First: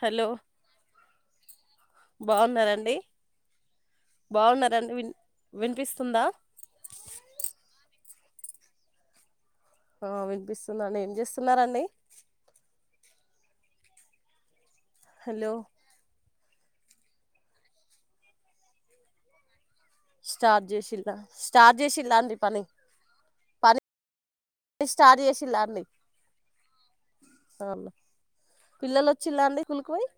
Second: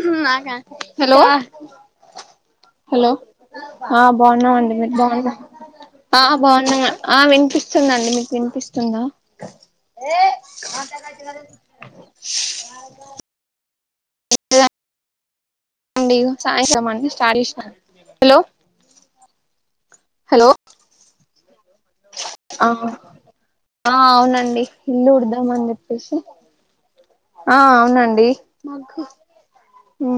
hello నా, hello బాగున్నారండి hello, బాగున్నామండి, బాగున్నారండి మీరు, విన్ బాగుంరా, ఆ వినిపిస్తుందా బాగు ఆ, వినిపిస్తుందండి, మీకు, వినిపిస్తుందా, ఆ ఏ మా వినిపిస్తుందండి ఏం చేస్తున్నారండి [inaudible] హలో అండి, సాయంత్రంఅండి, స్టార్ట్స్ చేసిన, హలో హలో స్టార్ట్, చేసిల్లా, స్టార్ట్ చేసిలాండి, పని ఆ పని ఆ అవునండి ఇల్లు స్టార్ట్ చేసిలా ఉడుదామని అండి చెప్పేసి ఆ అవునా అవునండి మాకు పిల్లలు వచ్చిలా అండి స్కూల్ కి పోయి ఊ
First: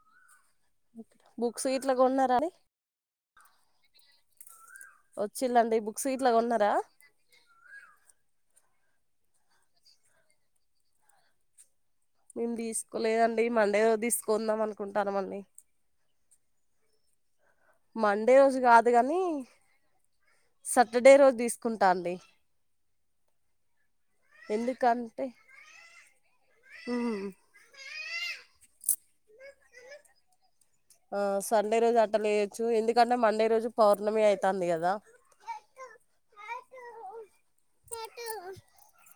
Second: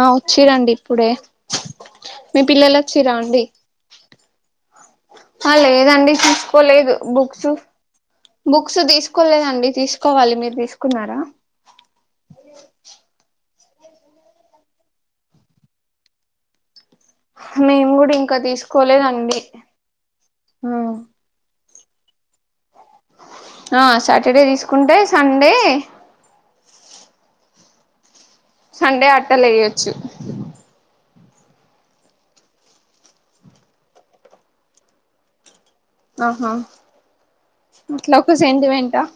ఆ వచ్చిరండి ఇప్పుడే బుక్స్ గిట్లా కొన్నారా మీ అండి పిల్లలు వచ్చిరా అండి ఆ వచ్చిలండి బుక్స్ లేదండి గిట్లా కొన్నారా తిసుకోలేదు బుక్స్ బుక్స్ తీసుకోలేదండి తీసుకోవాలి మీరు తీసుకున్నారా మేము తీసుకోలేదండి మండే రోజు తీసుకుందాం అనుకుంటానం అండి మేము కూడా మండే ఇంకా రోజు కాదు కాని తీసుకోలేదండి సటర్డే రోజు తీసుకుంటా అండి ఆ సాటర్డే తీసుకుంటే సండే ఊ సండే అట్టలు ఎయ్యొచ్చు ఆ సండే రోజు అట్ట లేయొచ్చు ఎందుకంటే మండే రోజు పౌర్ణమి అవుతాంది కదా ఆహా అట్లా ఒక సెంటిమెంట్ హ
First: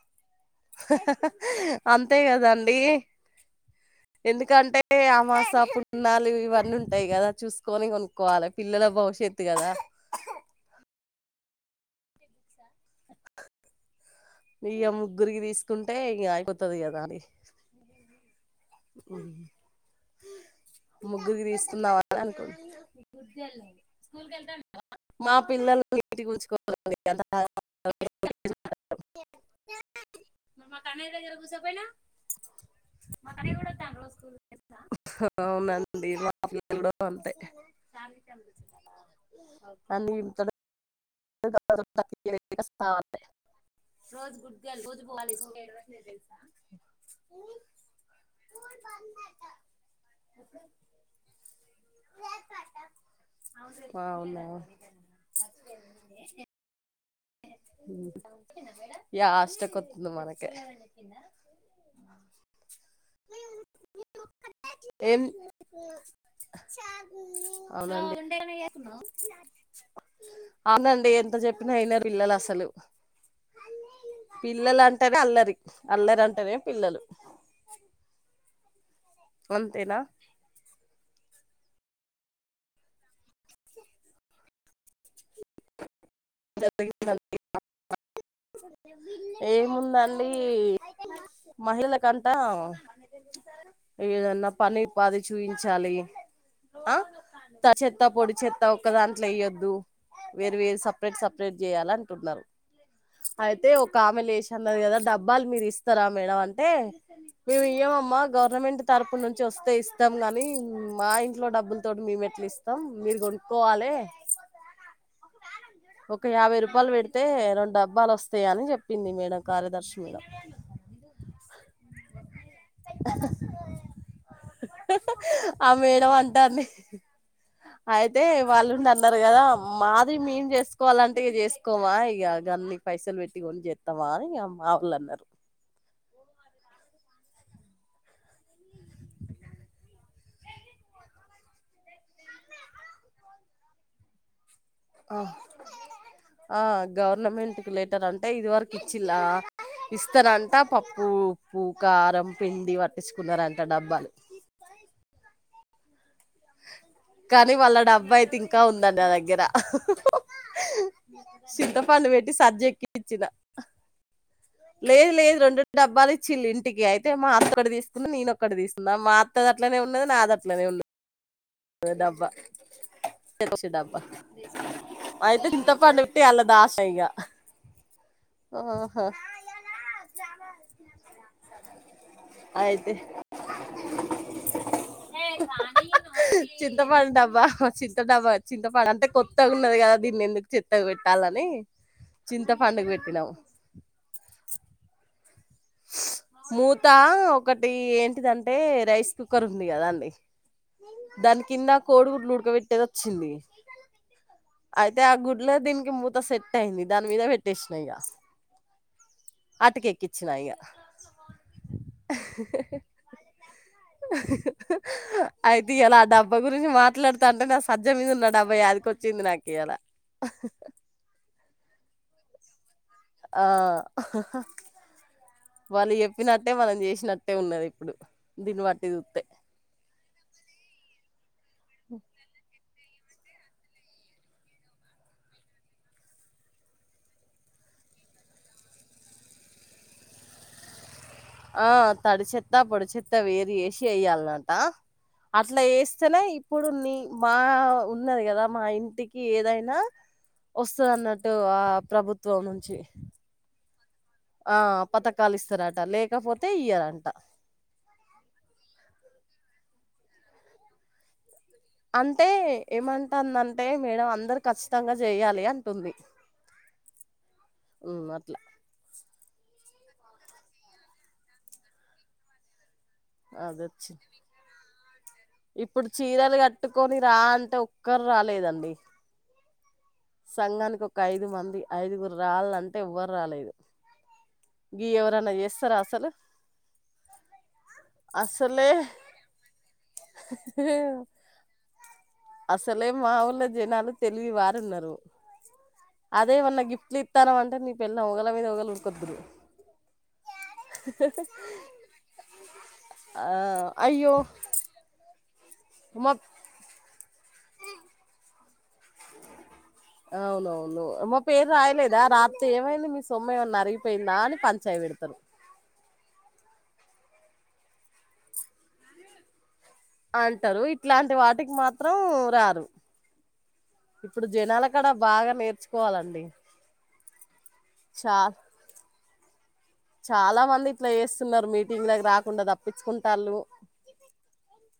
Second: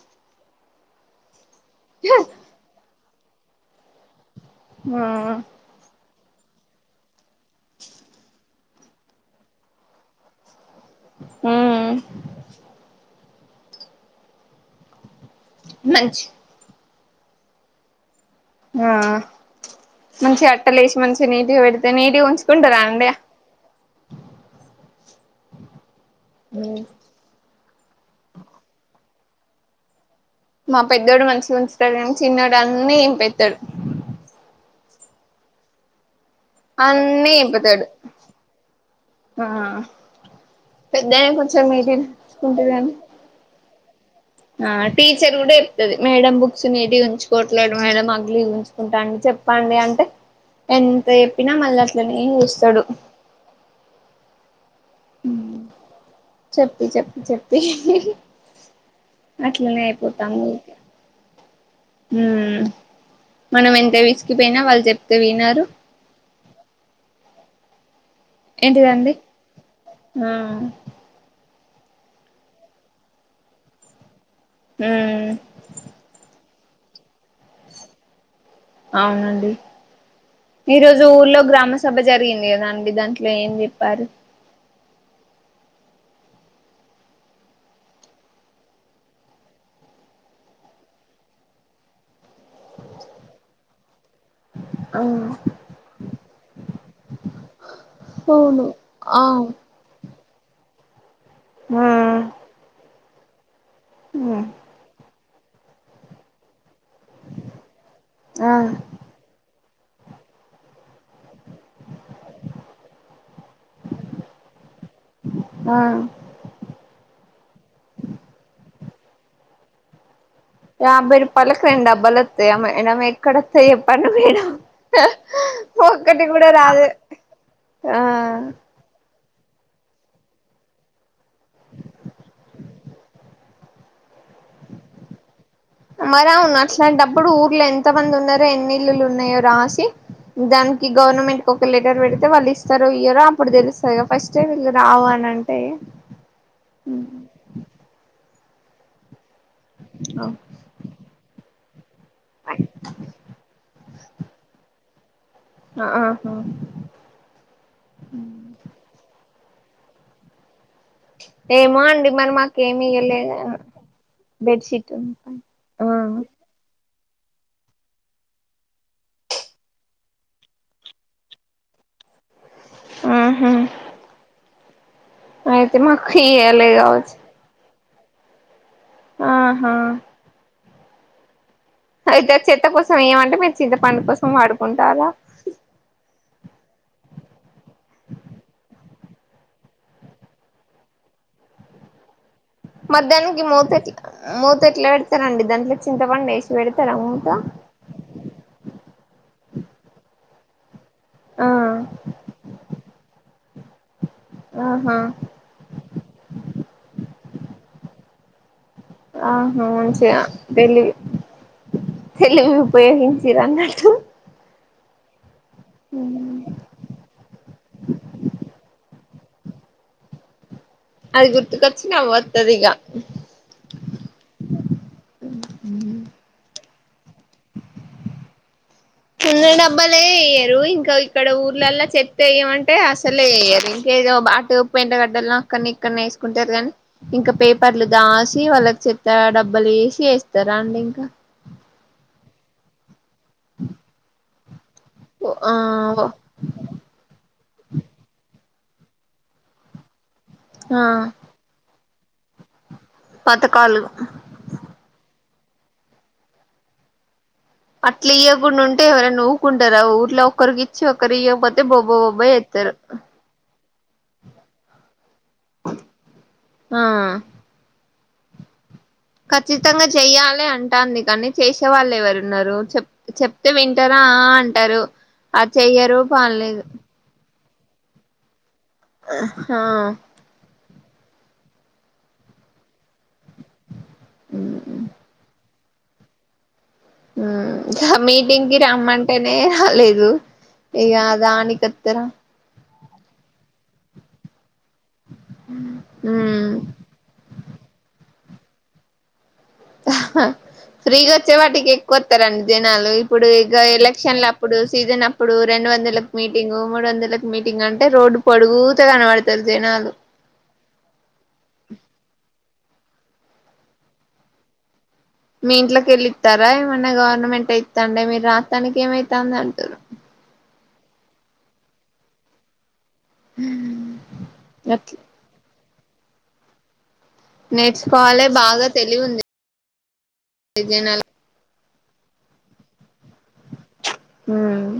అంతే కదాండి ఎందుకంటే ఆ అమాస పున్నాలు ఇవన్నీ ఉంటాయి కదా చూసుకొని కొనుక్కోవాలి పిల్లల భవిష్యత్తు కదా ఊ ఇయ్య ముగ్గురికి తీసుకుంటే మంచి ఇగ అయిపోతది కదా అని ఆ మంచిగా అట్టలేసి మంచిగా ముగ్గురికి నీటిగా పెడితే తీసుకుందామని నీటిగా అనుకుం ఉంచుకుంటారా అండి మా పిల్లలు నీట్ గా ఉంచుకోరాండి [unintelligible] మా పెద్దోడు మంచిగా ఉంచుతాడు కానీ చిన్నోడు అన్నీ చింపెతాడు అవునా అండి ఇవ మా పిల్లలు అన్నీ అంతే ఇంపుతాడు ఆ అన్ని చింపుతాడు పెద్దయిన [inaudible] కొంచెం నీటిగా ఉంచుకుంటాడు కానీ రోజ్ గుడ్ ఆ గర్ల్ టీచర్ కూడా చెప్తది మేడం బుక్స్ నీటిగా ఉంచుకోవట్లేదు మేడం అగ్లీగా ఉంచుకుంటండు చెప్పండి అంటే ఎంత పిన మళ్ళీ అట్లనే చేస్తాడు అవునా చెప్పి చెప్పి చెప్పి యా ఆట్లనె అష్టకొతుంది అయిపోతంది ఉ మనం ఎంత విసికిపోయినా వాళ్ళు చెప్తే ఏం వినారు అవునండి ఏంటిదండి ఆ అవునండి ఎంత చెప్పి న యినరు పిల్లలు అసలు పిల్లలు అంటేనే మ్మ్ అల్లరి అల్లరంటేనే పిల్లలు అవునండి అంతేనా ఈ రోజు ఊర్లో గ్రామ సభ జరిగింది కదా అండి దాంట్లో ఏం చెప్పారు జరిగిందండి [unintelligible] ఏముందండి మహిళల కంతా ఏదన్న పని ఉపాది చూయించాలి తడి చెత్త పొడి చెత్త అవును ఒక ఆ దాంట్లో వేయ్యొద్దు వేరు వేరు సపరేట్ సపరేట్ ఆ చేయ్యాల అంటున్నారు అయితే ఒక కామె లేషి న్నది కదా డబ్బాలు మీరు ఇస్తారా మేడం అంటే మేము ఈయమామ్మ ఆ గవర్నమెంట్ తరపు నుంచి చ వస్తే ఇస్తాం గాని మా ఇంట్లో డబ్బులతోటి మేము ఎట్లా ఇస్తాం మీరె కొనుక్కోవాలి ఆ ఒక యాభై రూపాయలు పెడితే రెండు డబ్బాలు వస్తాయి అని చెప్పింది మేడం కార్యదర్శి మేడం యాభై రూపాయలకి రెండు డబ్బాలు వత్తాయి [inaudible] ఎక్కడొత్తాయో చెప్పండి మేడం ఆ మేడం ఒక్కటి కూడా అంటాంది రాదు ఆ త్వరగా రా మాది మేమ్ చేస్ కోవాలి అంటే ఇగ చేస్కోవా ఇక గన్ని పైసలు పెట్టి కొని జేత్తావా అని మా వాళ్ళు అన్నారు మరి అవును అట్లాంటప్పుడు ఊర్లో ఎంత మంది ఉన్నారో ఎన్ని ఇల్లులు ఉన్నాయో రాసి దానికి గవర్నమెంట్కి ఒక లెటర్ పెడితే వాళ్ళు ఇస్తారో ఇయ్యరో అప్పుడు తెలుస్తది గా ఫస్టెమీ ఇయ్యరు ఆ ఆ గవర్నమెంట్కి లె టరంటా ఇది వరకు ఇచ్చిలా ఇస్తారంట పప్పు ఉప్పు, కారం, పిండి పట్టించుకున్నారంట డబ్బాలు ఆహా కానీ వాళ్ళ డబ్బా అయితే ఇంకా ఉందండి నా దగ్గర ఏమో చింతపండు అండి మరి పెట్టి సబ్జా మాకేమి ఎక్కించిన ఇయ్యలేదు బెడ్షీట్ లేదు లేదు రెండు డబ్బాలు ఇచ్చినింటికి అయి తే మా అత్త ఆడ తీసుకుంది నేనొక్కటి తీసుకున్న మా అత్తది అట్లనే ఉన్నది నాది అట్లనే ఉన్న ది డబ్బా ఆహా [inaudible] డబ్బా అయితే చింతపండు మాకు ఉట్టి అలా ఇయ్యలే దాచేయ్ ఇగ కావచ్చు ఆహా చానా అయితే చెత్త కోసం ఏమంటే మీరు చింత పండు కోసం వాడుకుంటారా చింతపండు డబ్బా చింత డబ్బా చింతపండు అంటే కొత్తగా ఉన్నది కదా దీన్ని ఎందుకు చెత్త కి పెట్టాలని చింతపండు మధ్యానికి మూత ఎట్లా మూత ఎట్లా పెడతారండి దాంట్లో చింతపండి వేసి పెడతారా మూత ఇది ఏంటిదంటే రైస్ కుక్కర్ ఉంది కదా అండి దాని ఆ కింద కోడిగుడ్లు ఉడకబెట్టేది వచ్చింది ఆహా అయితే ఆ గు డ్ల దీనికి మూత సెట్ అయింది దాని మీద పెట్టేసినా ఇగ ఆహ మంచిగా అటుకెక్కిచ్చిన ఇగ తెలివి తెలివి ఉపయోగించిరానట్లు అయితే ఇయాల ఆదాం [inaudible] గురించి మాట్లాడుతాంటే నా సజ్జ మీద ఉన్న డబ్బాయాదికి వచ్చింది నాకు ఇయాల అది గుర్తుకొచ్చిన నవ్ ఒత్తది ఇగ ఆ వాళ్ళు చెప్పినట్టే మనం చేసినట్టే ఉన్నది ఇప్పుడు దీన్ని బట్టి చూస్తే ఉన్న డబ్బలే వేయరు ఇంకా ఇక్కడ ఊర్లలా చెత్త ఏయ్యమ అంటే అసలే ఎయ్యరు ఇంకేదో బాటు ఎంటగడ్డ అక్కడని ఇక్కడనే వేసుకుంటారు కానీ ఇంకా పేపర్లు దాసి వాళ్ళకి చెత డబ్బులు వేసి వేస్తారా అండి ఇంకా ఆ తడిచేత్త, పొడిచేత్త వేరు చేసి ఎయ్యాల్నట అసలే ఆ యెస్తలే ఇప్పుడు ని మా ఉన్నది కదా మా ఇంటికి ఏదైనా ఆ వస్తాదన్న ట్టు ఆ ప్రభుత్వం నుంచి పథకాలు ఆ పథకాలు ఇస్తారట లేకపోతే ఇయరంట అట్ల ఇయ్యకుండా ఉంటే ఎవరైనా ఊకుంటారా ఊర్లో ఒక్కరికి చ్చో కరియ్యకపోతే బొబ్బ బొబ్బ చేత్తరు తందంటే మేడం అందరు కచ్చితంగా చేయాలి అంటుంది ఆ ఉం అట్ల కచ్చితంగ చెయ్యాలె అంటాంది కానీ చేసే వాళ్ ఎవరున్నరు చెప్ చెప్తే వింటరా అదొచ్చింది అంటరు అ ఇప్పుడు చెయ్యరు పాడ్ చీరలు లేదు కట్టుకొని రా అంటే ఒక్కర్ రాలేదండి అ హ సంఘానికొక్క ఐదు మంది ఐదుగురు రాళ్ళ టేవ్వర్ రాలేదు గి ఎవరన్నా చేస్తారా అసలు ఉమ్ ఘ మీటింగ్కి అసలే రమ్మంటేనే హాలేదు ఇగా దానికత్ తర అసలే మా ఊళ్ళ జనాలు తెలివి వారున్నరు ఉమ్ అదేమన్నా గిఫ్ట్లీత్ తనం అంటే నీ పెళ్ళాం ఒగల మీద ఒగల్ ఉరుకొద్దురు అ హ్హా ఫ్రీగొచ్చే వాటిక్ ఎక్కువొత్తరండి జనాలు ఆ, ఇప్పుడు గా అయ్యో ఎలక్షన్లప్పుడు సీజనప్ ఇప్పుడు రెండు వందలక్ మా మీటింగు మూడు వందలక్ మీటింగ్ అంటే రోడ్డు పొగుడుతా కనవడతరు జనాలు అవునవును మా పేర్ రాయలేదా రాత్తే ఏమైంది మీ సొమ్మ్ ఏమన్న అరిగిపోయిందా అని పంచాయి వెడతరు మీ ఇంట్లకెళ్ళి ఇత్తారా ఏమన్నా గవర్నమెంట్ ఎ ఇత్తాండె మీరు రాస్తనిక్ ఏమయితాంద్ అంటురు ఆంటరు ఇట్లాంటి వాటిక్ మాత్రం రారు ఇప్పుడు జనాల కాడ అట్లా బాగా నేర్చుకోవాలండి నేర్చుకోవాలె చాలా బాగా తెలివుంది చాలా మంది ఇట్లా చేస్తున్నారు మీటింగ్ లకి రాకుండా తప్పించుకుంటాళ్ళు ఊమ్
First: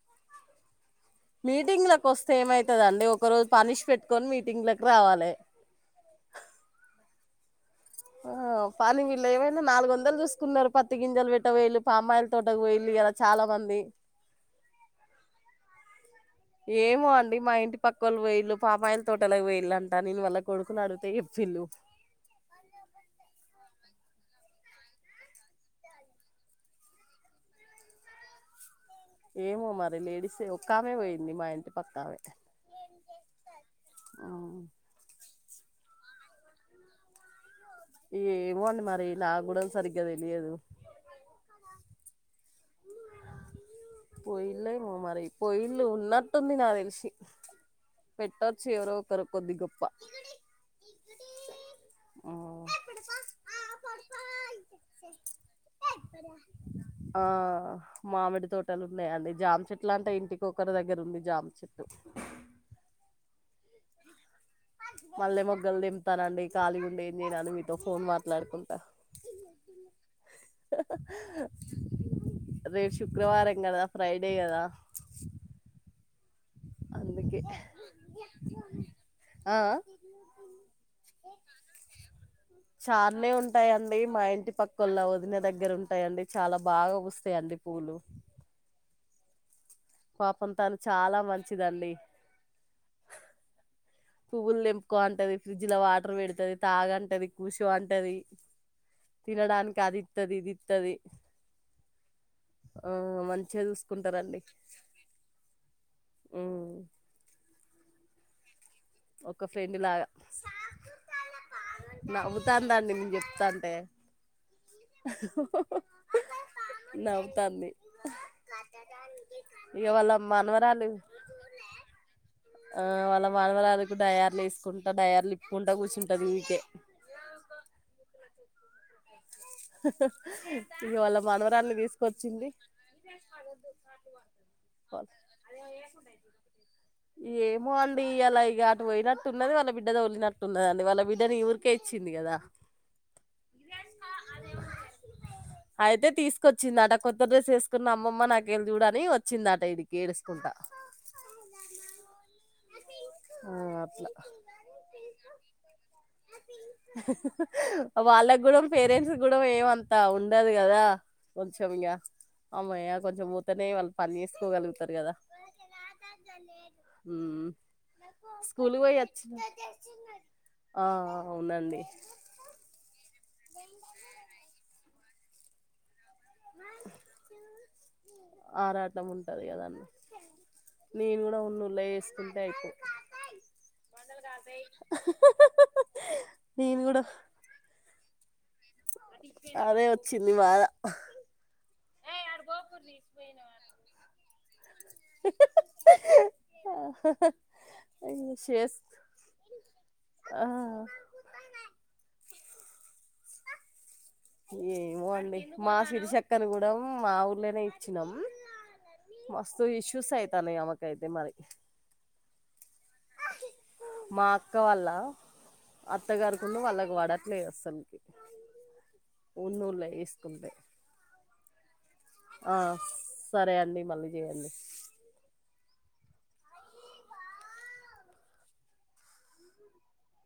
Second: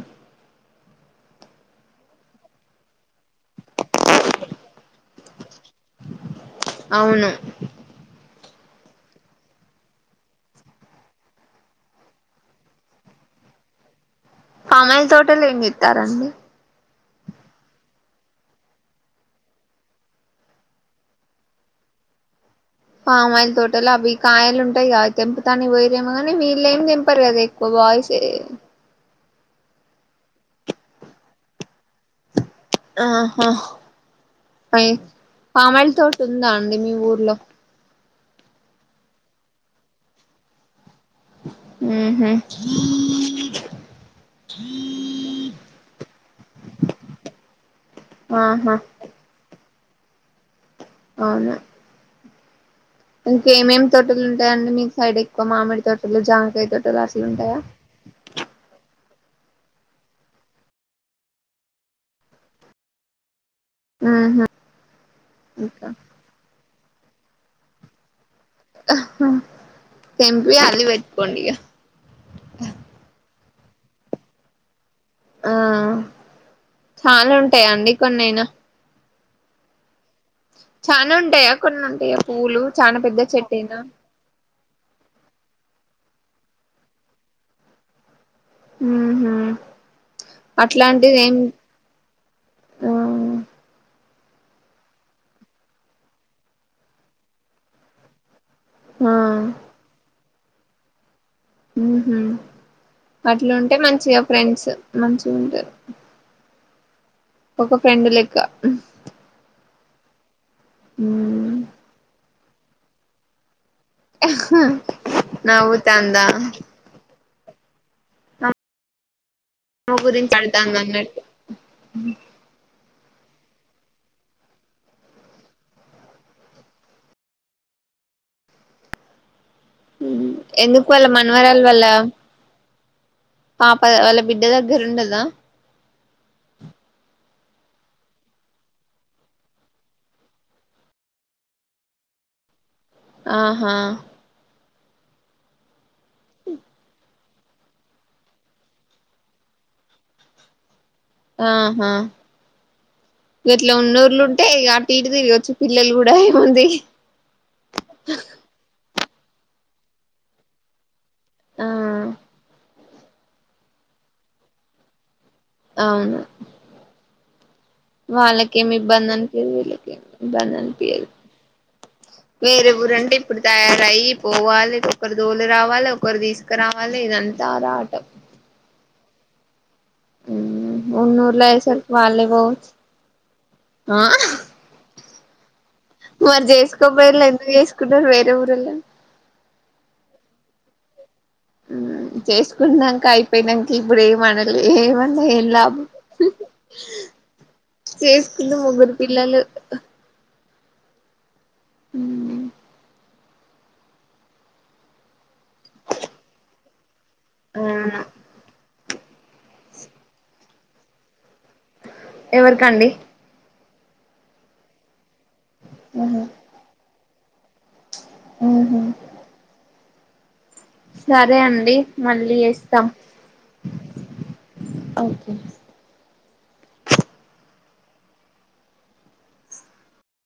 మీటింగ్ లక్ ఒస్తే ఏమైతదండి ఒక రోజు పనిష్ పెట్టుకొని మీటింగ్ లక్ రావాలె అవును ఆ పాలి వీళ్ళ ఏమైంది నాలుగొందల్ చూసుకున్నారు పత్తి గింజల్ వెట్ట వొయిల్లు పామ్మాయిల్ తోటక్ వోయిల్లు ఈ యల చాలా మంది పామాయిల్ తోటల్ ఏం జేత్తారండి ఏమో అండి మా ఇంటి పక్కోళ్లు వొయిళు పామాయిల్ తోటల ఓయిలంట నేను వల్ల కొడుకునడిగితే చేప్పిళ్ళు పామాయిల్ తోటల అవి కాయలుంటాయ్ గా అవ్ తెంపుతనిక్ వోయిరేమ గనీ వీళ్లెం తెంపరు గదే కొ వాయిస్ ఎ ఏమో మరి లేడీసే ఒక్కామె వోయింది మా ఇంటి పక్కామె ఆహా పై పామయిల్ తోట్ ఉందా అండి మీ ఊర్లో ఏమోండి మరి నాగ్గూడ సరిగ్గా తెలియదు ఊహు పోయిల్లో ఏమో మరి పోయిల్లు ఉన్నట్టుంది నా దెలిశి పెట్టొచ్చు ఆహా ఎవరో ఒకరు కొద్ది గొప్ప అవును ఆ ఇంకేమేమ్ తోటల్ ఉంటాయాండి మీ సైడ్ ఎక్కువ మామిడి తోటలు జాంకాయ్ తోటలు ఆ అసల్ ఉంటాయా మామిడి తోటల్ ఉన్నాయండి జామ్ చెట్లంటే ఇంటికొకరు దగ్గర్ ఉంది జాం చెట్టు ఊహ్ మల్లే మొగ్గల్ తెంపుతానండి ఖాళీగుండి ఏం చేనని మీతో ఫోన్ మాట్లాడుకున్ అహ్హ తెంపి అల్లి వెట్టుకోండిగా రేప్ శుక్రవారం కదా ఫ్రైడే గదా ఆ చాలా అందుకే ఉంటాయా అండి కొన్నైనా ఆ చానా ఉంటాయా కొన్ని ఉంటాయా పూలు చాలా పెద్ద చెట్టే నా ది మా ఇంటి పక్ క్కో ల్ల వదిన దగ్గర ఉంటాయండి చాలా బాగా పుస్తాయండి పూలు ఉ హు పాపం తను చాలా మంచిదండి ఆ పూలు తెంపుకో అంటది ఫ్రిడ్జ్ లో వాటర్ పెడతది తాగంటది కూసో అంటది ఆ తినడానికి అదిత్తది ఇదిత్తది మ్ హు అట్ల ఉంటే మంచిగా చూసుకుంటారండి ఫ్రెండ్స్ మంచి గుంటారు మ్ ఒక ఫ్రెండు లేక్క ఒక ఫ్రెండ్ లాగా నవ్వు తాందండి నేను చెప్తాంటే ఆహ్ నువ్వుతాంద నవ్వుతాంది ఇయ వాళ్ళ మనవరాలు ఉ హ్మ్ ఆ వాళ్ళ మన్మరాలుకు డయార్లు ఏస్కుంటా డయార్లు ఇప్పుకుంటా కూర్చుంటంది ఊకె హ్మ్ ఎందుకు ఇగ వాల్ వాళ్ళ మన్వరాల్ మనవరాల్ని వాల్ల తీసుకొచ్చింది పాప ఆ వాళ్ళ బిడ్డ దగ్గర్ ఉండదా ఏమో అండి ఇలా ఇక అటు పోయినట్టున్నది వాళ్ళ బిడ్డ ఓద్లినట్టున్నదండి వాళ్ళ బిడ్డని ఈ ఊరికే ఇచ్చింది కదా ఆహా అయితే తీస్కొచ్చిందట కోత్ త్త డ్రెస్ ఏస్కున్న అమ్మమ్మ నాక్ ఏల్ చూడని వచ్చిందట ఇడకి ఏడుస్కుంటా ఆహా ఆ ఇట్లా అట్లా ఉన్నోర్లు ఉంటే ఇగ అ టు ఇటు తిరగోచ్చు పిల్లల్ కూడా ఏముంది వాళ్ళక్ కూడా పేరెంట్స్ కూడా ఏమంతా ఉండదు కదా ఆ కొంచెం ఇగా అమ్మాయా కొంచెం పోతనే వాళ్ పని చేస్కోగల్గుతారు కదా అవును ఊమ్ వాళ్ళకేమి స్కూలుపోయి ఇబ్బంది అచ్చింద్ అనిపియదు వీళ్ళకేమి ఇబ్బంది ఆ అనిపియదు అవునండి వేరే ఊరంటే ఇప్పుడు తయారయి పోవాలి ఒకరు దోలు రావాలి ఒకరు తీస్ రావాలే ఇదంతా ఆరాటం ఆరాటం ఉంటది కదండి ఊమ్ నేను కూడా ఉన్నూర్లో ఉన్నూళ్లో అయ్యేసరికి వాళ్ళే వేసుకుంటే పోవచ్చు ఆ ఆ హ్హ్హ్హ్హ్హ్ మరి చేస్కోపోయలా ఎందుక్ చేస్కున్నారు వేరే ఊరుల్లని అదే వచ్చింది బాధ చేస్కున్నాక అయిపోయినాక్ ఇప్పుడు ఏమనలే ఏమన్నా ఏం లాభం హ హ చేస్కుంటే ముగ్గుర్ పిల్లలు ఆ మ్ ఏమోఅండి మా శిరిషక్కని కూడా మా ఊర్లోనే ఇచ్చినం మస్తు ఇష్యూస్ అయితనై ఆమెక్ అయితే మరి ఎవరికండి మా అక్క వాళ్ళ అత్తగారు అవును వాళ్ళకు పడట్లేదు అస్సలు ఆ హ ఉన్నోళ ఏస్కుంటే సరే అండి మళ్ళీ చేస్తాం సరే అండి మళ్ళీ చేయండి ఓకే